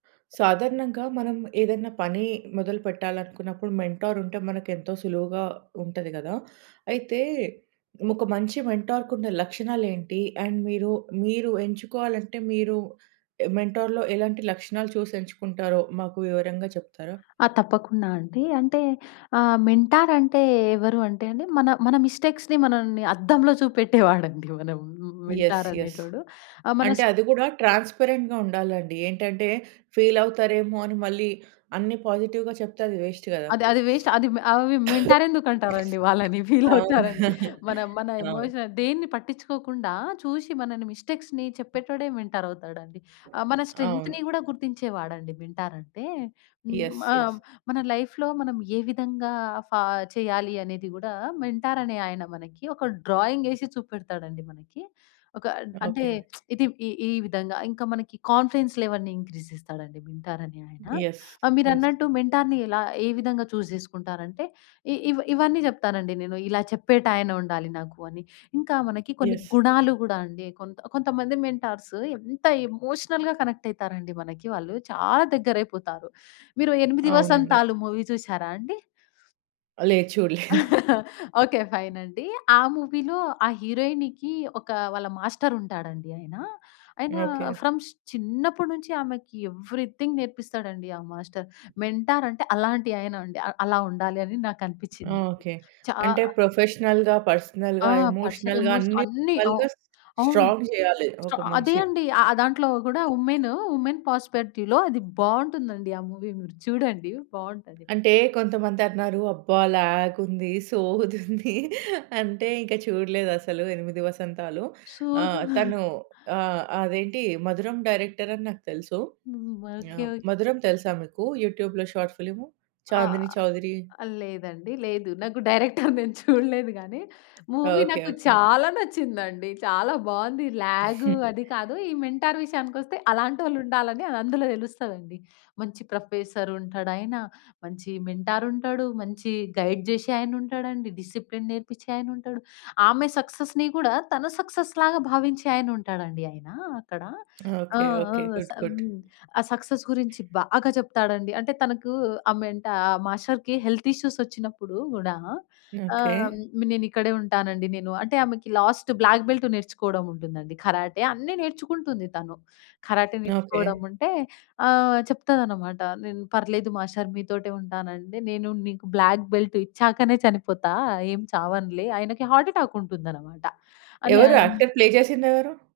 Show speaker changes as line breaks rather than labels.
సాధారణంగా మనం ఏదైనా పని మొదలుపెట్టాలనుకున్నప్పుడు మెంటార్ ఉంటే మనకు ఎంతో సులువుగా ఉంటది గదా! అయితే ఒక మంచి మెంటార్‌కున్న లక్షణాలేంటి? అండ్ మీరు మీరు ఎంచుకోవాలంటే మీరు మెంటార్‌లో ఎలాంటి లక్షణాలు చూసి ఎంచుకుంటారో మాకు వివరంగా చెప్తారా?
ఆ! తప్పకుండా అండీ. అంటే ఆహ్, మెంటార్ అంటే ఎవరు అంటే అండి మన మన మిస్టేక్స్‌ని మనల్ని అద్దంలో చూపెట్టేవాడండి మన
యస్.
Mentor
yes.
అనేటోడు. ఆ
అంటే
మనసు
అది కూడా ట్రాన్స్‌పరెంట్‌గా ఉండాలండి. ఏంటంటే ఫీలవుతారేమో అని మళ్ళీ అన్ని పాజిటివ్‌గా చెప్తే అది వేస్ట్ గదా!
అది అది వేస్ట్. అది అవి మెంటార్ ఎందుకంటారండి వాళ్ళని ఫీల్
అవునా!
అవుతారని మన మన
అవును.
ఎమోషన్ దేన్ని పట్టించుకోకుండా చూసి మనల్ని మిస్టేక్స్‌ని చెప్పేటోడే మెంటార్ అవుతాడండి. ఆహ్, మన స్ట్రెంగ్త్‌ని
అవును.
కూడా గుర్తించేవాడండి మెంటార్ అంటే. హ్మ్.
యస్.
ఆ!
యస్.
మన లైఫ్‌లో మనం ఏ విధంగా ఫా చేయాలి అనేది కూడా మెంటార్ అనే ఆయన మనకి ఒక డ్రాయింగ్ ఏసి చూపెడతాడండి మనకి. ఒక అంటే
ఓకే.
ఇది ఈ ఈ విధంగా ఇంకా మనకి కాన్ఫెన్స్ లెవెల్స్‌ని ఇంక్రీజ్ చేస్తాడండి మెంటార్ అనే ఆయన.
యస్.
ఆహ్,
యస్.
మీరన్నట్టు మెంటార్‌ని ఎలా ఏ విధంగా చూజ్ చేసుకుంటారంటే ఇ ఇ ఇవన్నీ చెప్తానండి నేను. ఇలా చెప్పేటాయన ఉండాలి నాకు అని. ఇంకా మనకి కొన్ని
యస్.
గుణాలు కూడా అండి కొంత కొంతమంది మెంటార్స్ ఎంత ఎమోషనల్‌గా కనెక్ట్ అయితారండి మనకి వాళ్ళు చాలా దగ్గరైపోతారు. మీరు 8
అవునండి.
వసంతాలు మూవీ చూసారా అండి?
లేదు. చూడలేదు.
ఓకే. ఫైన్ అండి. ఆ మూవీలో ఆ హీరోయిన్‌కి ఒక వాళ్ళ మాస్టరు ఉంటాడండి ఆయన. ఆయన
ఓకే.
ఫ్రమ్స్ చిన్నప్పటి నుంచి ఆమెకి ఎవ్రీథింగ్ నేర్పిస్తాడండి ఆ మాస్టరు. మెంటార్ అంటే అలాంటి ఆయనండి అ అలా ఉండాలని నాకనిపిచ్చిందండి.
ఓకే.
చా
అంటే ప్రొఫెషనల్‌గా,
ఆ!
పర్సనల్‌గా,
పర్సనల్
ఎమోషనల్‌గా
ఎమోషన్
అన్ని
అన్ని అ
రకాలుగా
అవును.
స్ట్రాంగ్ చేయాలి
అ
ఒక
అదే
మనిషిని.
అండి. ఆ దాంట్లో కూడా వుమెను వుమెన్ ప్రాస్పెక్టీవ్‌లో అది బావుంటుందండి. ఆ మూవీ మీరు చూడండి బావుంటది.
అంటే కొంతమందన్నారు అబ్బా! ల్యాగుంది, సోదుంది. అంటే ఇంకా చూడలేదసలు '8 వసంతాలు'.
సోదా!
ఆహ్, తను ఆహ్, అదేంటి 'మధురం' డైరెక్టరని నాకు తెలుసు
హ్మ్. ఓకే.
ఆహ్,
ఓకే.
'మధురం' తెలుసా మీకు యూట్యూబ్‌లో షార్ట్ ఫిల్ము?
ఆ!
'చాందిని చౌదరి'.
లేదండి. లేదు నాకు డైరెక్టర్ నేను చూడలేదు గాని మూవీ
ఓకే,
నాకు
ఓకే.
చాలా నచ్చిందండి. చాలా బావుంది. ల్యాగ్ అది కాదు ఈ మెంటార్ విషయానికొస్తే అలాంటోళ్ళుండాలని అందులో తెలుస్తదండి. మంచి ప్రొఫెసర్ ఉంటాడాయన, మంచి మెంటార్ ఉంటాడు, మంచి గైడ్ జేసే ఆయన ఉంటాడండి, డిసిప్లిన్ నేర్పించే ఆయన ఉంటాడు. ఆమె సక్సెస్‌ని కూడా తన సక్సెస్‌లాగా భావించే ఆయన ఉంటాడండి ఆయన అక్కడ. ఆ!
ఓకే.
ఆ!
ఓకే.
స
గుడ్. గుడ్.
హ్మ్. ఆ సక్సెస్ గురించి బాగా చెప్తాడండి. అంటే తనకు ఆహ్, మెంటార్ ఆ మాస్టర్‌కి హెల్త్ ఇష్యూస్ వచ్చినప్పుడు కూడా
ఓకే.
ఆహ్, నేనిక్కడే ఉంటానండి నేను. అంటే ఆమెకి లాస్ట్ బ్లాక్ బెల్ట్ నేర్చుకోవడం ఉంటుందండి. కరాటే అన్నీ నేర్చుకుంటుంది తను. Karate
okay.
నేర్చుకోవడం ఉంటే ఆహ్, చెప్తాదన్నమాట నేను పర్లేదు మాస్టర్ మీతోటే ఉంటానంటే నేను నీకు బ్లాక్ బెల్ట్ ఇచ్చాకనే చనిపోతా ఏం చావనులే ఆయనకి హార్ట్ అటాక్ ఉంటుందన్నమాట. అని
ఎవరు యాక్టర్
ఆయన
ప్లే చేసిందెవరు?